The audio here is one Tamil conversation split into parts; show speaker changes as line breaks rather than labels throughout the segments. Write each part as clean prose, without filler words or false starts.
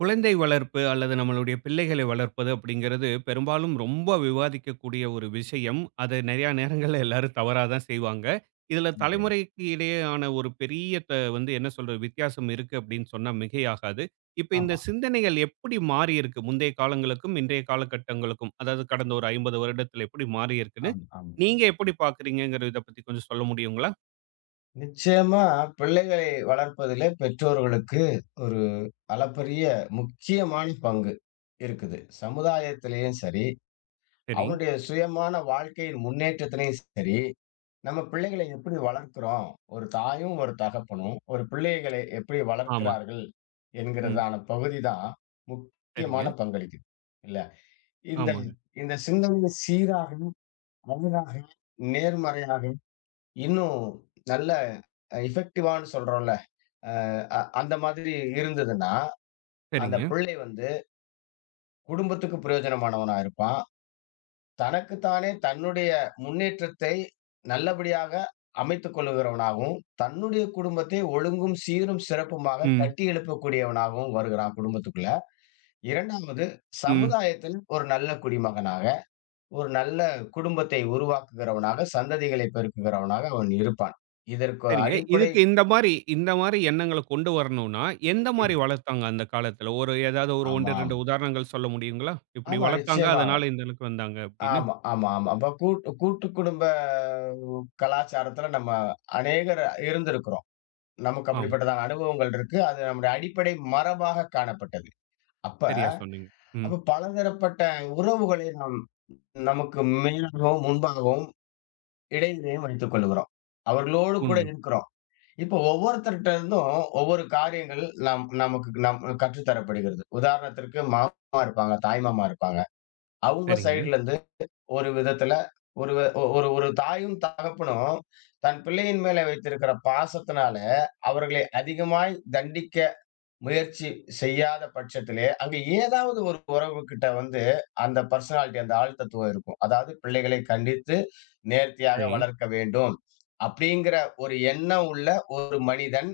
குழந்தை வளர்ப்பு அல்லது நம்மளுடைய பிள்ளைகளை வளர்ப்பது அப்படிங்கிறது பெரும்பாலும் ரொம்ப விவாதிக்கக்கூடிய ஒரு விஷயம். அதை நிறையா நேரங்கள்ல எல்லாரும் தவறா தான் செய்வாங்க. இதில
ஆமா,
தலைமுறைக்கு இடையேயான ஒரு பெரிய த வந்து என்ன சொல்றது வித்தியாசம் இருக்கு அப்படின்னு சொன்னா மிகையாகாது. இப்ப இந்த
ஆமா,
சிந்தனைகள் எப்படி மாறியிருக்கு? முந்தைய காலங்களுக்கும், இன்றைய காலகட்டங்களுக்கும். அதாவது கடந்த ஒரு 50 வருடத்துல எப்படி மாறியிருக்குன்னு,
ஆமா. ஆமா.
நீங்க எப்படி பார்க்குறீங்கங்கிற இத பத்தி கொஞ்சம் சொல்ல முடியுங்களா?
நிச்சயமா, பிள்ளைகளை வளர்ப்பதிலே பெற்றோர்களுக்கு ஒரு அளப்பரிய முக்கியமான பங்கு இருக்குது. சமுதாயத்திலேயும் சரி,
சரி.
அவனுடைய சுயமான வாழ்க்கையின் முன்னேற்றத்திலயும் சரி, நம்ம பிள்ளைகளை எப்படி வளர்க்கிறோம்? ஒரு தாயும், ஒரு தகப்பனும் ஒரு பிள்ளைகளை எப்படி
ஆமா.
வளர்க்கிறார்கள்
ம்.
என்கிறதான பகுதி தான் முக்கியமான
சரிங்க.
பங்களிக்குது. இல்ல. இந்த
ஆமாங்க.
இந்த சிந்தனை சீராகவும், அழகாக, நேர்மறையாக, இன்னும் நல்ல எஃபெக்டிவான்னு சொல்றோம்ல. அ அ அந்த மாதிரி இருந்ததுன்னா, அந்த
சரிங்க.
பிள்ளை வந்து குடும்பத்துக்கு பிரயோஜனமானவனா இருப்பான். தனக்கு தானே தன்னுடைய முன்னேற்றத்தை நல்லபடியாக அமைத்துக் கொள்ளுகிறவனாகவும், தன்னுடைய குடும்பத்தை ஒழுங்கும், சீரும், சிறப்புமாக
ம்.
கட்டி எழுப்பக்கூடியவனாகவும் வருகிறான் குடும்பத்துக்குள்ள. 2வது,
ம்.
சமுதாயத்தில் ஒரு நல்ல குடிமகனாக, ஒரு நல்ல குடும்பத்தை உருவாக்குகிறவனாக, சந்ததிகளை பெருக்குகிறவனாக அவன் இருப்பான். இதற்கு
சரிங்க.
அடிப்படை
இதுக்கு இந்த மாரி இந்த மாரி எண்ணங்கள கொண்டு வரணும்னா, எந்த மாரி
ம்.
வளர்த்தாங்க அந்த காலத்துல? ஒரு ஏதாவது ஒரு 1,
ஆமா.
2 உதாரணங்கள் சொல்ல முடியுங்களா? இப்படி
ஆமா,
வளர்த்தாங்க,
நிச்சயமாக.
அதனால இந்த அளவுக்கு வந்தாங்க அப்படின்னு.
ஆமா, ஆமா, ஆமா. அப்ப கூட்டு கூட்டு குடும்ப கலாச்சாரத்துல நம்ம அநேகர் இருந்திருக்கிறோம். நமக்கு
ஆமா.
அப்படிப்பட்டதான அனுபவங்கள் இருக்கு. அது நம்முடைய அடிப்படை மரபாக காணப்பட்டது. அப்ப
சரியா சொன்னீங்க. ம்.
அப்ப பலதரப்பட்ட உறவுகளை நாம் நமக்கு மேலாகவும், முன்பாகவும், இடையிலேயும் வைத்துக் கொள்கிறோம். அவர்களோடு கூட
உண்ம.
இருக்கிறோம். இப்போ ஒவ்வொருத்தர்ட்ட இருந்தும் ஒவ்வொரு காரியங்கள் நாம் நமக்கு நம் கற்றுத் தரப்படுகிறது. உதாரணத்திற்கு மாமா இருப்பாங்க, தாய்மாமா இருப்பாங்க. அவங்க
சரிங்க.
சைடுல இருந்து ஒரு விதத்துல ஒரு வ ஒ- ஒரு ஒரு தாயும், தகப்பனும் தன் பிள்ளையின் மேல வைத்திருக்கிற பாசத்தினால, அவர்களை அதிகமாய் தண்டிக்க முயற்சி செய்யாத பட்சத்திலே, அங்க ஏதாவது ஒரு உறவுகிட்ட வந்து அந்த பர்சனாலிட்டி, அந்த ஆள் தத்துவம் இருக்கும். அதாவது பிள்ளைகளை கண்டித்து நேர்த்தியாக
சரி.
வளர்க்க வேண்டும் அப்படிங்கிற ஒரு எண்ணம் உள்ள ஒரு மனிதன்,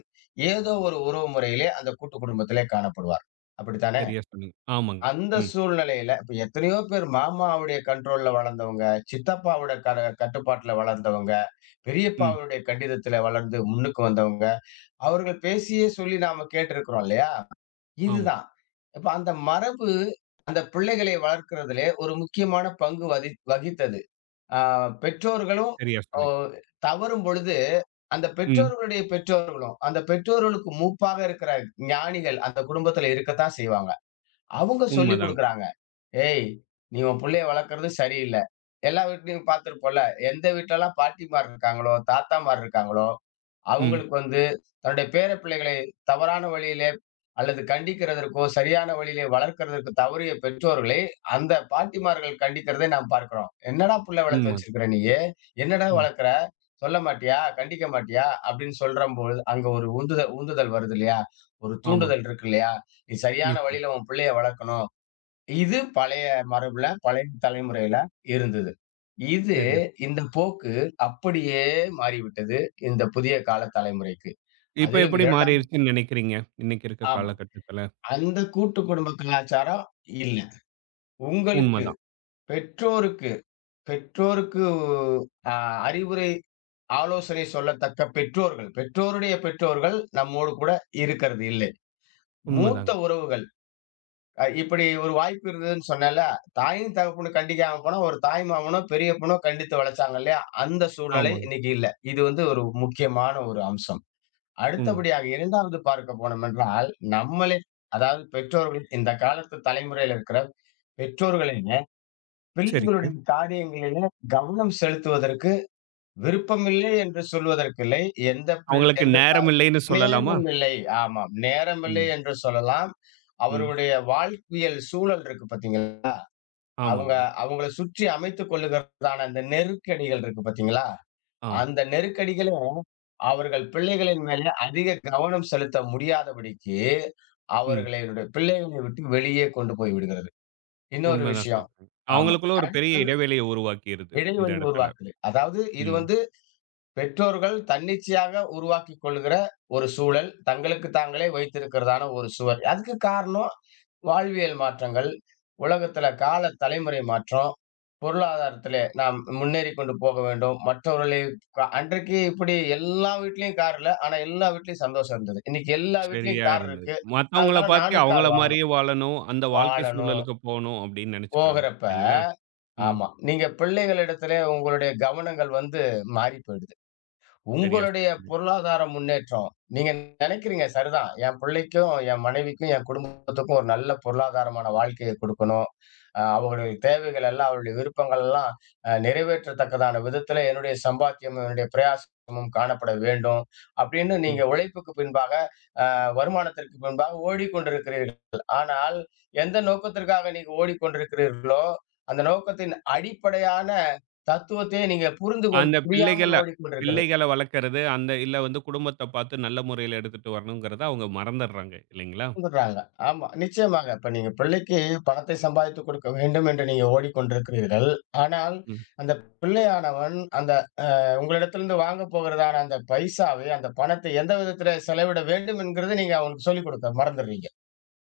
ஏதோ ஒரு உறவு முறையிலே அந்த கூட்டு குடும்பத்திலே காணப்படுவார். அப்படித்தானே?
சரியா சொன்னீங்க. ஆமாங்க.
அந்த
ம்.
சூழ்நிலையில, இப்ப எத்தனையோ பேர் மாமாவுடைய கண்ட்ரோல்ல வளர்ந்தவங்க, சித்தப்பாவுடைய கட்டுப்பாட்டுல வளர்ந்தவங்க,
ம்.
பெரியப்பாவுடைய கண்டிதத்துல வளர்ந்து முன்னுக்கு வந்தவங்க, அவர்கள் பேசியே சொல்லி நாம கேட்டிருக்கிறோம் இல்லையா?
ஆமா.
இதுதான். இப்ப அந்த மரபு அந்த பிள்ளைகளை வளர்க்கிறதிலே ஒரு முக்கியமான பங்கு வகித்தது. ஆ பெற்றோர்களும்
சரியா
ஓ
சொன்னீங்க.
தவறும் பொழுது, அந்த
ம்.
பெற்றோர்களுடைய பெற்றோர்களும், அந்த பெற்றோர்களுக்கு மூப்பாக இருக்கிற ஞானிகள் அந்த குடும்பத்துல இருக்கத்தான் செய்வாங்க. அவங்க சொல்லிக்
உண்மதாங்க.
குடுக்குறாங்க: "ஏய்! நீ உன் புள்ளைய வளர்க்கறது சரியில்ல." எல்லா வீட்லயும் பார்த்திருப்போம்ல. எந்த வீட்லலாம் பாட்டிமார் இருக்காங்களோ, தாத்தாமார் இருக்காங்களோ,
ம்.
அவங்களுக்கு வந்து தன்னுடைய பேர பிள்ளைகளை தவறான வழியிலே அல்லது கண்டிக்கிறதற்கோ, சரியான வழியிலே வளர்க்கிறதற்கு தவறிய பெற்றோர்களை அந்த பாட்டிமார்கள் கண்டிக்கிறதை நாம் பார்க்கிறோம். "என்னடா புள்ள வளர்த்து
உண்ம.
வச்சிருக்கிற நீயி? என்னடா
ம்.
வளர்க்கிற? சொல்ல மாட்டியா? கண்டிக்க மாட்டியா?" அப்படின்னு சொல்றம்போது, அங்க ஒரு உந்துதல் உந்துதல் வருது இல்லையா? ஒரு
ஆமாங்க.
தூண்டுதல் இருக்கு இல்லையா? நீ சரியான
நிச்சயம்.
வழியில உன் பிள்ளைய வளர்க்கணும். இது பழைய மரபுல, பழைய தலைமுறையில இருந்தது. இது
சரியா சொன்னீங்க.
இந்த போக்கு அப்படியே மாறிவிட்டது, இந்த புதிய கால தலைமுறைக்கு.
இப்ப
அதிலும்
எப்படி
2ஆம்
மாறிருச்சுன்னு நெனைக்கிறீங்க? இன்னைக்கு இருக்க
ஆமா.
காலகட்டத்துல.
அந்த கூட்டு குடும்ப கலாச்சாரம் இல்ல. உங்களுக்கு,
உண்மதான்.
பெற்றோருக்கு, பெற்றோருக்கு அ அறிவுரை, ஆலோசனை சொல்லத்தக்க பெற்றோர்கள், பெற்றோருடைய பெற்றோர்கள் நம்மோடு கூட இருக்கிறது இல்லை. மூத்த
உண்மதாங்க.
உறவுகள் இப்படி ஒரு வாய்ப்பு இருந்ததுன்னு சொன்னேன்ல. தாயும், தகப்பனும் கண்டிக்காம போனா, ஒரு தாய் மாமனோ, பெரியப்பனோ கண்டித்து வளர்ச்சாங்க இல்லையா? அந்த சூழ்நிலை
ஆமாங்க.
இன்னைக்கு இல்ல. இது வந்து ஒரு முக்கியமான ஒரு அம்சம்.
உண்ம.
அடுத்தபடியாக 2வது பார்க்க போனோம் என்றால், நம்மளே, அதாவது பெற்றோர்கள், இந்த காலத்து தலைமுறையில இருக்கிற பெற்றோர்களைங்க,
சரிங்க.
பிள்ளைகளுடைய காரியங்களில கவனம் செலுத்துவதற்கு விருப்பமில்லை என்று சொல்வதற்கு இல்லை.
அவங்களுக்கு
எந்த
நேரம்
தாய்
இல்லைன்னு சொல்லலாமா?
நேரம் இல்லை. ஆமாம். நேரம் இல்லை
ம்.
என்று சொல்லலாம்.
ம்.
அவருடைய வாழ்வியல் சூழல் இருக்கு பார்த்தீங்களா? அவங்க
ஆமாங்க.
அவங்கள சுற்றி அமைத்துக் கொள்ளுகிறதான அந்த நெருக்கடிகள் இருக்கு பார்த்தீங்களா?
ஆமா.
அந்த நெருக்கடிகளும் அவர்கள் பிள்ளைகளின் மேல அதிக கவனம் செலுத்த முடியாதபடிக்கு,
ம்.
அவர்களுடைய பிள்ளைகளை விட்டு வெளியே கொண்டு போய் விடுகிறது. இன்னொரு
உண்மைதான்
விஷயம்.
சொல்றீங்க.
ஆமா.
அவங்களுக்குள்ள ஒரு பெரிய
அடுத்தது
இடைவெளிய உருவாக்கிருது, இந்த
இடைவெளி
இடத்துல.
உருவாக்குது. அதாவது இது
ம்.
வந்து பெற்றோர்கள் தன்னிச்சையாக உருவாக்கிக் கொள்கிற ஒரு சூழல், தங்களுக்கு தாங்களே வைத்திருக்கிறதான ஒரு சுவர். அதுக்கு காரணம் வாழ்வியல் மாற்றங்கள், உலகத்துல கால தலைமுறை மாற்றம், பொருளாதாரத்திலே நாம் முன்னேறிக் கொண்டு போக வேண்டும். மற்றவர்களை அன்றைக்கு இப்படி எல்லா வீட்லயும் கார் இல்ல. ஆனா எல்லா வீட்லயும் சந்தோஷம் இருந்தது. இன்னைக்கு எல்லா வீட்லயும்
சரியா
கார்
இருந்தது.
இருக்கு.
மத்தவங்கள
அதனால
பாத்து
நானும் கார்
அவங்கள
வாங்கணும்.
மாரியே வாழணும், அந்த வாழ்க்கை
வாழணும்
சூழலுக்கு போணும் அப்படின்னு நெனச்சுக்கிறாங்க.
போகிறப்ப
இல்லைங்களா? ம்.
ஆமா. நீங்க பிள்ளைகளிடத்திலே உங்களுடைய கவனங்கள் வந்து மாறிப் போயிடுது.
சரியா
உங்களுடைய
சொன்னீங்க.
பொருளாதார முன்னேற்றம், நீங்க நினைக்கிறீங்க சரிதான். என் பிள்ளைக்கும், என் மனைவிக்கும், என் குடும்பத்துக்கும் ஒரு நல்ல பொருளாதாரமான வாழ்க்கைய குடுக்கணும். அவங்களுடைய தேவைகள் எல்லாம், அவருடைய விருப்பங்கள் எல்லாம் நிறைவேற்றத்தக்கதான விதத்தில என்னுடைய சம்பாத்தியமும், என்னுடைய பிரயாசமும் காணப்பட வேண்டும் அப்படின்னு
ம்.
நீங்க உழைப்புக்கு பின்பாக, வருமானத்திற்கு பின்பாக ஓடிக்கொண்டிருக்கிறீர்கள். ஆனால் எந்த நோக்கத்திற்காக நீங்க ஓடிக்கொண்டிருக்கிறீர்களோ, அந்த நோக்கத்தின் அடிப்படையான தத்துவத்தையே நீங்க புரிந்து கொண்
அந்த பிள்ளைகள
புரியாமல் ஓடிக்கொண்டிருக்கலாம்.
பிள்ளைகள வளர்க்கறது, அந்த இல்ல வந்து குடும்பத்த பாத்து நல்ல முறையில எடுத்துட்டு வரணுங்கிறத அவங்க மறந்துடுறாங்க. இல்லைங்களா?
வந்துடுறாங்க. ஆமா, நிச்சயமாக. இப்ப நீங்க பிள்ளைக்கு பணத்தை சம்பாதித்து கொடுக்க வேண்டும் என்று நீங்க ஓடிக்கொண்டிருக்கிறீர்கள். ஆனால்,
ம்.
அந்த பிள்ளையானவன் அந்த உங்களிடத்திலிருந்து வாங்கப் போகிறதான அந்த பைசாவை, அந்த பணத்தை எந்த விதத்தில செலவிட வேண்டும் என்கிறத நீங்க அவனுக்கு சொல்லிக் கொடுக்க மறந்துடுறீங்க.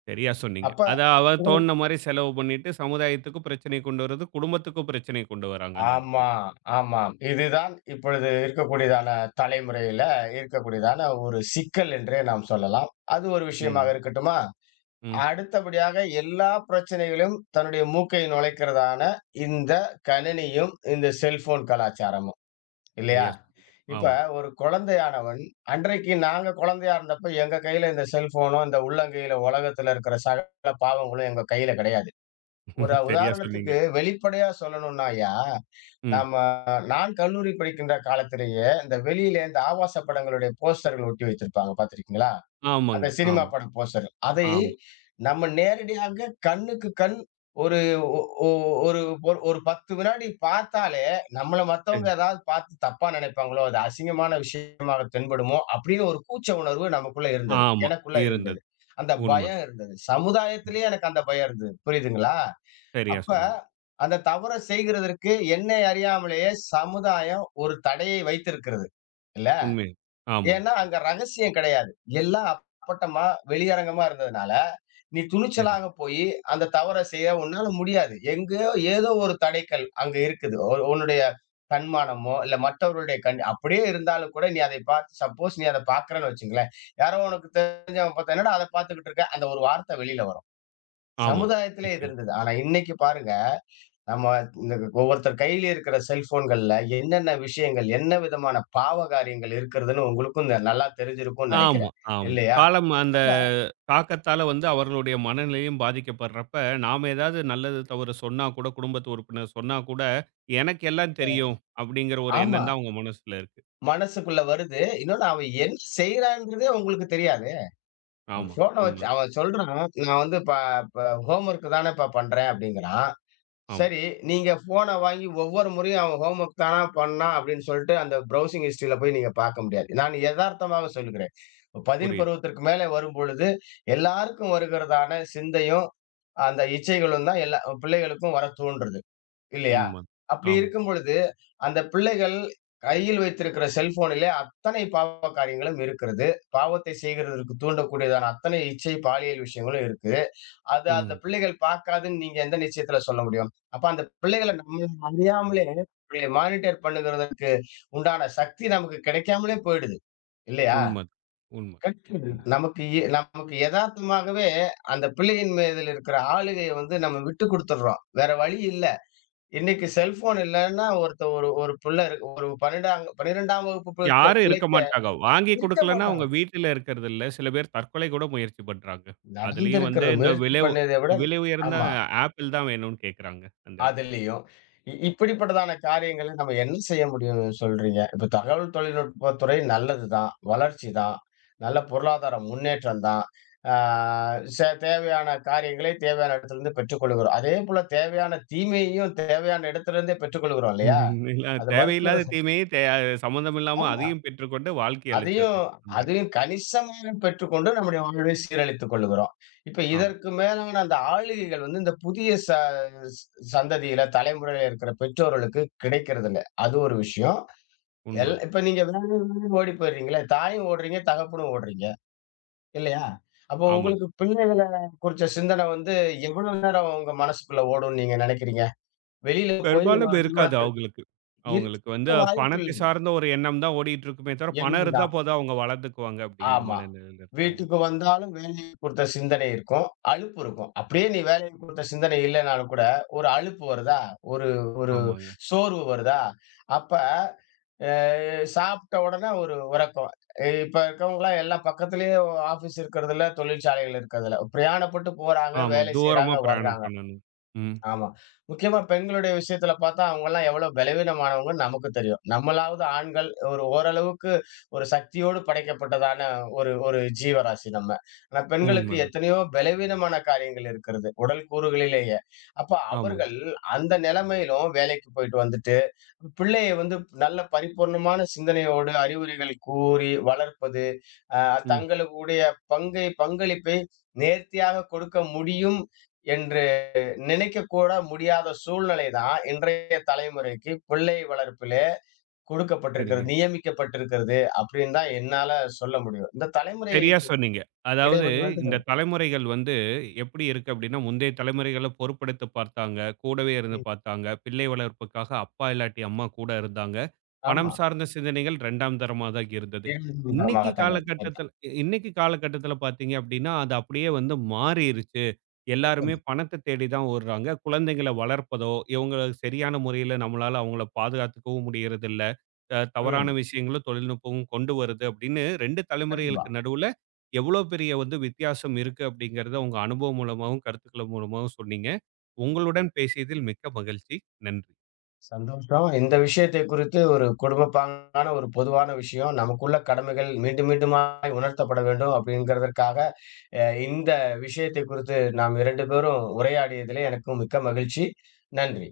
சரியா சொன்னீங்க.
அப்ப
அத அவ
உங்களுக்கு
தோணுன மாரி செலவு பண்ணிட்டு, சமுதாயத்துக்கும் பிரச்சனைய கொண்டு வரது, குடும்பத்துக்கும் பிரச்சனைய கொண்டு வராங்க அந்த இடத்துல.
ஆமா, ஆமாம். இதுதான் இப்பொழுது இருக்கக்கூடியதான தலைமுறையில இருக்கக்கூடியதான ஒரு சிக்கல் என்றே நாம் சொல்லலாம். அது ஒரு
உண்ம.
விஷயமாக இருக்கட்டுமா?
ம்.
அடுத்தபடியாக, எல்லா பிரச்சனைகளையும் தன்னுடைய மூக்கை நுழைக்கிறதான இந்த கணினியும், இந்த செல்போன் கலாச்சாரமும், இல்லையா?
சரியா சொன்னீங்க.
இப்ப
ஆமாங்க.
ஒரு குழந்தையானவன், அன்றைக்கு நாங்க குழந்தையா இருந்தப்ப எங்க கையில இந்த செல்போனோ, இந்த உள்ளங்கையில உலகத்துல இருக்கிற சகல பாவங்களும் எங்க கையில கிடையாது. ஒரு
சரியா சொன்னீங்க.
உதாரணத்துக்கு வெளிப்படையா சொல்லணும்னாய்யா,
ம்.
நம்ம நான் கல்லூரி படிக்கின்ற காலத்திலேயே இந்த வெளியிலே இந்த ஆபாச படங்களுடைய போஸ்டர்கள் ஒட்டி வைத்திருப்பாங்க பார்த்திருக்கீங்களா?
ஆமாங்க.
அந்த சினிமா
ஆமா,
பட போஸ்டர். அதை
ஆமா.
நம்ம நேரடியாக கண்ணுக்கு கண் ஒரு ஒ ஒ ஒரு ஒரு ஒரு 10 வினாடி பார்த்தாலே, நம்மள
சரி.
மத்தவங்க ஏதாவது பார்த்து தப்பா நினைப்பாங்களோ, அது அசிங்கமான விஷயமாக தென்படுமோ அப்படின்னு ஒரு கூச்ச உணர்வு நமக்குள்ள இருந்தது.
ஆமா.
எனக்குள்ள இருந்தது.
இருந்தது.
அந்த
உண்ம.
பயம் இருந்தது. சமுதாயத்திலேயே எனக்கு அந்த பயம் இருந்தது. புரியுதுங்களா?
சரியா
அப்ப
சொன்னீங்க.
அந்த தவற செய்கிறதற்கு என்னை அறியாமலேயே சமுதாயம் ஒரு தடையை வைத்திருக்கிறது. இல்ல?
உண்மை. ஆமாங்க.
ஏன்னா, அங்க ரகசியம் கிடையாது. எல்லாம் அப்பட்டமா, வெளியரங்கமா இருந்ததுனால, நீ
சரி.
துணிச்சலாக போயி அந்த தவற செய்ய உன்னால முடியாது. எங்கேயோ ஏதோ ஒரு தடைக்கல் அங்க இருக்குது. ஒரு உன்னுடைய தன்மானமோ, இல்ல மற்றவர்களுடைய கண் அப்படியே இருந்தாலும் கூட நீ அதை பார்த்து, சப்போஸ் நீ அத பார்க்கிறன்னு வச்சுக்கங்களேன், யாரோ உனக்கு தெரிஞ்சவன் பார்த்தா, "என்னடா அத பார்த்துக்கிட்டு இருக்க?" அந்த ஒரு வார்த்தை வெளியில வரும்.
ஆமாங்க.
சமுதாயத்திலே இது
நிச்சயமா.
இருந்தது. ஆனா இன்னைக்கு பாருங்க, நம்ம இந்த ஒவ்வொருத்தர் கையில இருக்கிற செல்போன்கள்ல என்னென்ன விஷயங்கள், என்ன விதமான பாவ காரியங்கள் இருக்கிறதுன்னு உங்களுக்கும் நல்லா தெரிஞ்சிருக்கும்னு
ஆமா,
நெனைக்கிறேன்.
ஆமா.
இல்லையா?
காலம் அந்த
அப்ப
தாக்கத்தால வந்து அவர்களுடைய மனநிலையும் பாதிக்கப்படுறப்ப, நாம ஏதாவது நல்லது, தவறு சொன்னா கூட குடும்பத்து உறுப்பினர் சொன்னா கூட, எனக்கு எல்லாம் தெரியும் அப்படிங்கிற ஒரு
ஆமா.
எண்ணம் தான் அவங்க மனசுல இருக்கு.
மனசுக்குள்ள வருது. இன்னொன்னு அவன் என்ன செய்றான்றதே உங்களுக்கு தெரியாது. ஒரு
ஆமா.
ஃபோன வச்சு
உண்ம.
அவன் சொல்றான், நான் வந்து ப ப ஹோம்வொர்க் தானேப்பா பண்றேன் அப்படிங்கிறான்.
ஆமா.
சரி, நீங்க ஃபோன வாங்கி ஒவ்வொரு முறையும் அவன் ஹோம் ஒர்க் தானா பண்ணான் அப்படின்னு சொல்லிட்டு அந்த ப்ரௌசிங் ஹிஸ்டரியில போய் நீங்க பார்க்க முடியாது. நான் எதார்த்தமாக சொல்லுகிறேன். பதின்
புரியுது.
பருவத்திற்கு மேலே வரும்பொழுது, எல்லாருக்கும் வருகிறதான சிந்தையும், அந்த இச்சைகளும் தான் எல்லா பிள்ளைகளுக்கும் வர தூண்டுறது. இல்லையா?
உண்ம.
அப்படி
ஆமா.
இருக்கும் பொழுது, அந்த பிள்ளைகள் கையில் வைத்திருக்கிற செல்போனிலே அத்தனை பாவ காரியங்களும் இருக்கிறது. பாவத்தை செய்கிறதற்கு தூண்டக்கூடியதான அத்தனை இச்சை, பாலியல் விஷயங்களும் இருக்கு. அது
உண்ம.
அந்த பிள்ளைகள் பார்க்காதுன்னு நீங்க எந்த நிச்சயத்துல சொல்ல முடியும்? அப்ப அந்த பிள்ளைகள நம்ம அறியாமலே மானிட்டர் பண்ணுகிறதற்கு உண்டான சக்தி நமக்கு கிடைக்காமலே போயிடுது. இல்லையா?
உண்ம. உண்ம. உண்ம.
கண்டிப்பா. நமக்கு எதார்த்தமாகவே அந்த பிள்ளையின் மீதில் இருக்கிற ஆளுகைய வந்து நம்ம விட்டு குடுத்துடுறோம். வேற வழி இல்ல. இன்னைக்கு செல்ஃபோன் இல்லன்னா ஒரு பிள்ளை இருக்கு, ஒரு 12 12ஆம் வகுப்பு படிக்கிற
யாரும் இருக்க
பிள்ளைக்கு
மாட்டாங்க. வாங்கி
இருக்க
குடுக்கலன்னா, அவங்க
மாட்டான்.
வீட்டில இருக்கிறது இல்ல. சில பேர் தற்கொலை கூட முயற்சி பண்றாங்க. அதுலயும் வந்து
நடந்திருக்கிறது
இந்த
முயற்சி பண்ணத விட
விலை உயர்ந்த
ஆமா.
ஆப்பிள் தான் வேணும்னு கேட்கறாங்க அந்த இடத்துலயும்.
அதுலயும். இப்படிப்பட்டதான காரியங்கள நம்ம என்ன செய்ய முடியும்னு சொல்றீங்க? இப்ப தகவல் தொழில்நுட்பத் துறை நல்லதுதான். வளர்ச்சி தான். நல்ல பொருளாதார முன்னேற்றம் தான். ஆ ச தேவையான காரியங்களை தேவையான இடத்திலிருந்து பெற்றுக்கொள்கிறோம். அதேபோல தேவையான தீமையையும் தேவையான இடத்திலிருந்தே பெற்றுக்கொள்கிறோம் இல்லையா?
எல்லாம்
அது
தேவையில்லாத
மறுக்கிறது
தீமையை தே சம்மந்தம் இல்லாம
ஆமா.
அதையும் பெற்றுக்கொண்டு வாழ்க்கைய
அதையும்
அழிச்சிடுறோம். அந்த இடத்
அதையும் கணிசமாக பெற்றுக்கொண்டு நம்முடைய வாழ்வை சீரழித்துக் கொள்ளுகிறோம். இப்ப
ஆமா.
இதற்கு மேலான அந்த ஆளுகைகள் வந்து இந்த புதிய ச ஸ் சந்ததியில, தலைமுறையில இருக்கிற பெற்றோர்களுக்கு கிடைக்கிறது இல்ல. அது ஒரு விஷயம்.
உண்மதான்.
இப்ப நீங்க வேணும் வேணும்னு ஓடி போயிடுறீங்களே! தாயும் ஓடுறீங்க, தகப்பனும் ஓடுறீங்க. இல்லையா? அப்போ
ஆமாங்க.
உங்களுக்கு பிள்ளைகள குறிச்ச சிந்தனை வந்து எவ்வளவு நேரம் உங்க மனசுக்குள்ள ஓடும்ன்னு நீங்க நினைக்கிறீங்க? வெளியில போய்
பெரும்பாலும்
இன்னொரு
இருக்காது
நிறுவனத்திற்கு
அவங்களுக்கு. அவங்களுக்கு
இருக்க
வந்து பணத்தை
வாய்ப்பில்ல.
சார்ந்த ஒரு எண்ணம் தான் ஓடிட்டு இருக்குமே தவிர,
ஏன்னா
பணம்
இந்த
இருந்தா போதும் அவங்க வளர்ந்துக்குவாங்க அப்படிங்கிற
ஆமா.
மனநிலையில இருக்காங்க.
வீட்டுக்கு வந்தாலும் வேலையை குறித்த சிந்தனை இருக்கும். அலுப்பு இருக்கும். அப்படியே நீ வேலையை குறித்த சிந்தனை இல்லனாலும் கூட, ஒரு அலுப்பு வருதா? ஒரு ஒரு
ஆமாங்க.
சோர்வு வருதா? அப்ப அ சாப்பிட்ட உடனே ஒரு உறக்கம். இப்ப இருக்கவங்கலாம் எல்லாம் பக்கத்திலேயே ஆபீஸ் இருக்கிறதில்ல, தொழிற்சாலைகள் இருக்கிறதில்ல. பிரயாணப்பட்டு போறாங்க,
ஆமா.
வேலை
தூரமா
செய்றாங்க,
பிரயாணம்
வர்றாங்க.
பண்ணணும். ம்.
ஆமா. முக்கியமா பெண்களுடைய விஷயத்துல பார்த்தா, அவங்கலாம் எவ்வளோ பலவீனமானவங்கன்னு நமக்கு தெரியும். நம்மளாவது ஆண்கள் ஒரு ஓரளவுக்கு ஒரு சக்தியோடு படைக்கப்பட்டதான ஒரு ஒரு ஜீவராசி நம்ம. ஆனா
உண்ம.
பெண்களுக்கு எத்தனையோ பலவீனமான காரியங்கள் இருக்கிறது. உடல் கூறுகளிலேயே. அப்ப
ஆமாங்க.
அவர்கள் அந்த நிலைமையிலும் வேலைக்கு போயிட்டு வந்துட்டு, பிள்ளைய வந்து நல்ல பரிபூர்ணமான சிந்தனையோடு அறிவுரைகள் கூறி வளர்ப்பது, அ
ம்.
தங்களுடைய பங்களிப்பை நேர்த்தியாக கொடுக்க முடியும் என்ற நினைக்க கூட முடியாத சூழ்நிலை தான் இன்றைய தலைமுறைக்கு பிள்ளை வளர்ப்பிலே கொடுக்கப்பட்டிருக்கிறது,
சரிங்க.
நியமிக்கப்பட்டிருக்கிறது அப்படின்னு தான் என்னால சொல்ல முடியும். இந்த தலைமுறை
சரியா சொன்னீங்க. அதாவது
இடைவெளி வந்து
இந்த தலைமுறைகள் வந்து எப்படி இருக்கு அப்படின்னா, முந்தைய தலைமுறைகள பொறுப்பெடுத்து பார்த்தாங்க. கூடவே இருந்து
ம்.
பார்த்தாங்க. பிள்ளை வளர்ப்புக்காக அப்பா இல்லாட்டி அம்மா கூட இருந்தாங்க. பணம்
ஆமா.
சார்ந்த சிந்தனைகள் 2ஆம் தரமா தான் இருந்தது. இன்னைக்கு
காரணமாகத்தானே
காலகட்டத்தில
அதான்.
இன்னைக்கு காலகட்டத்தில பார்த்தீங்க அப்படின்னா, அது அப்படியே வந்து மாறிருச்சு. எல்லாருமே பணத்த தேடி தான் ஓடுறாங்க. குழந்தைகள வளர்ப்பதோ, இவங்கள சரியான முறையில நம்மளால அவங்கள பாதுகாத்துக்கவும் முடியறதில்ல. தவறான
ம்.
விஷயங்களும் தொழில்நுட்பமும் கொண்டு வருது அப்படின்னு ரெண்டு
கண்டிப்பா.
தலைமுறைகளுக்கு நடுவுல எவ்வளோ பெரிய வந்து வித்தியாசம் இருக்கு அப்படிங்கிறத உங்க அனுபவம் மூலமாகவும் கருத்துக்கள் மூலமாகவும் சொன்னீங்க. உங்களுடன் பேசியதில் மிக்க மகிழ்ச்சி. நன்றி.
சந்தோஷம். இந்த விஷயத்தை குறித்து ஒரு குடும்பப்பாங்கான ஒரு பொதுவான விஷயம். நமக்குள்ள கடமைகள் மீண்டும் மீண்டுமாய் உணர்த்தப்பட வேண்டும் அப்படிங்கிறதற்காக, இந்த விஷயத்தை குறித்து நாம் 2 பேரும் உரையாடியதிலே எனக்கும் மிக்க மகிழ்ச்சி. நன்றி.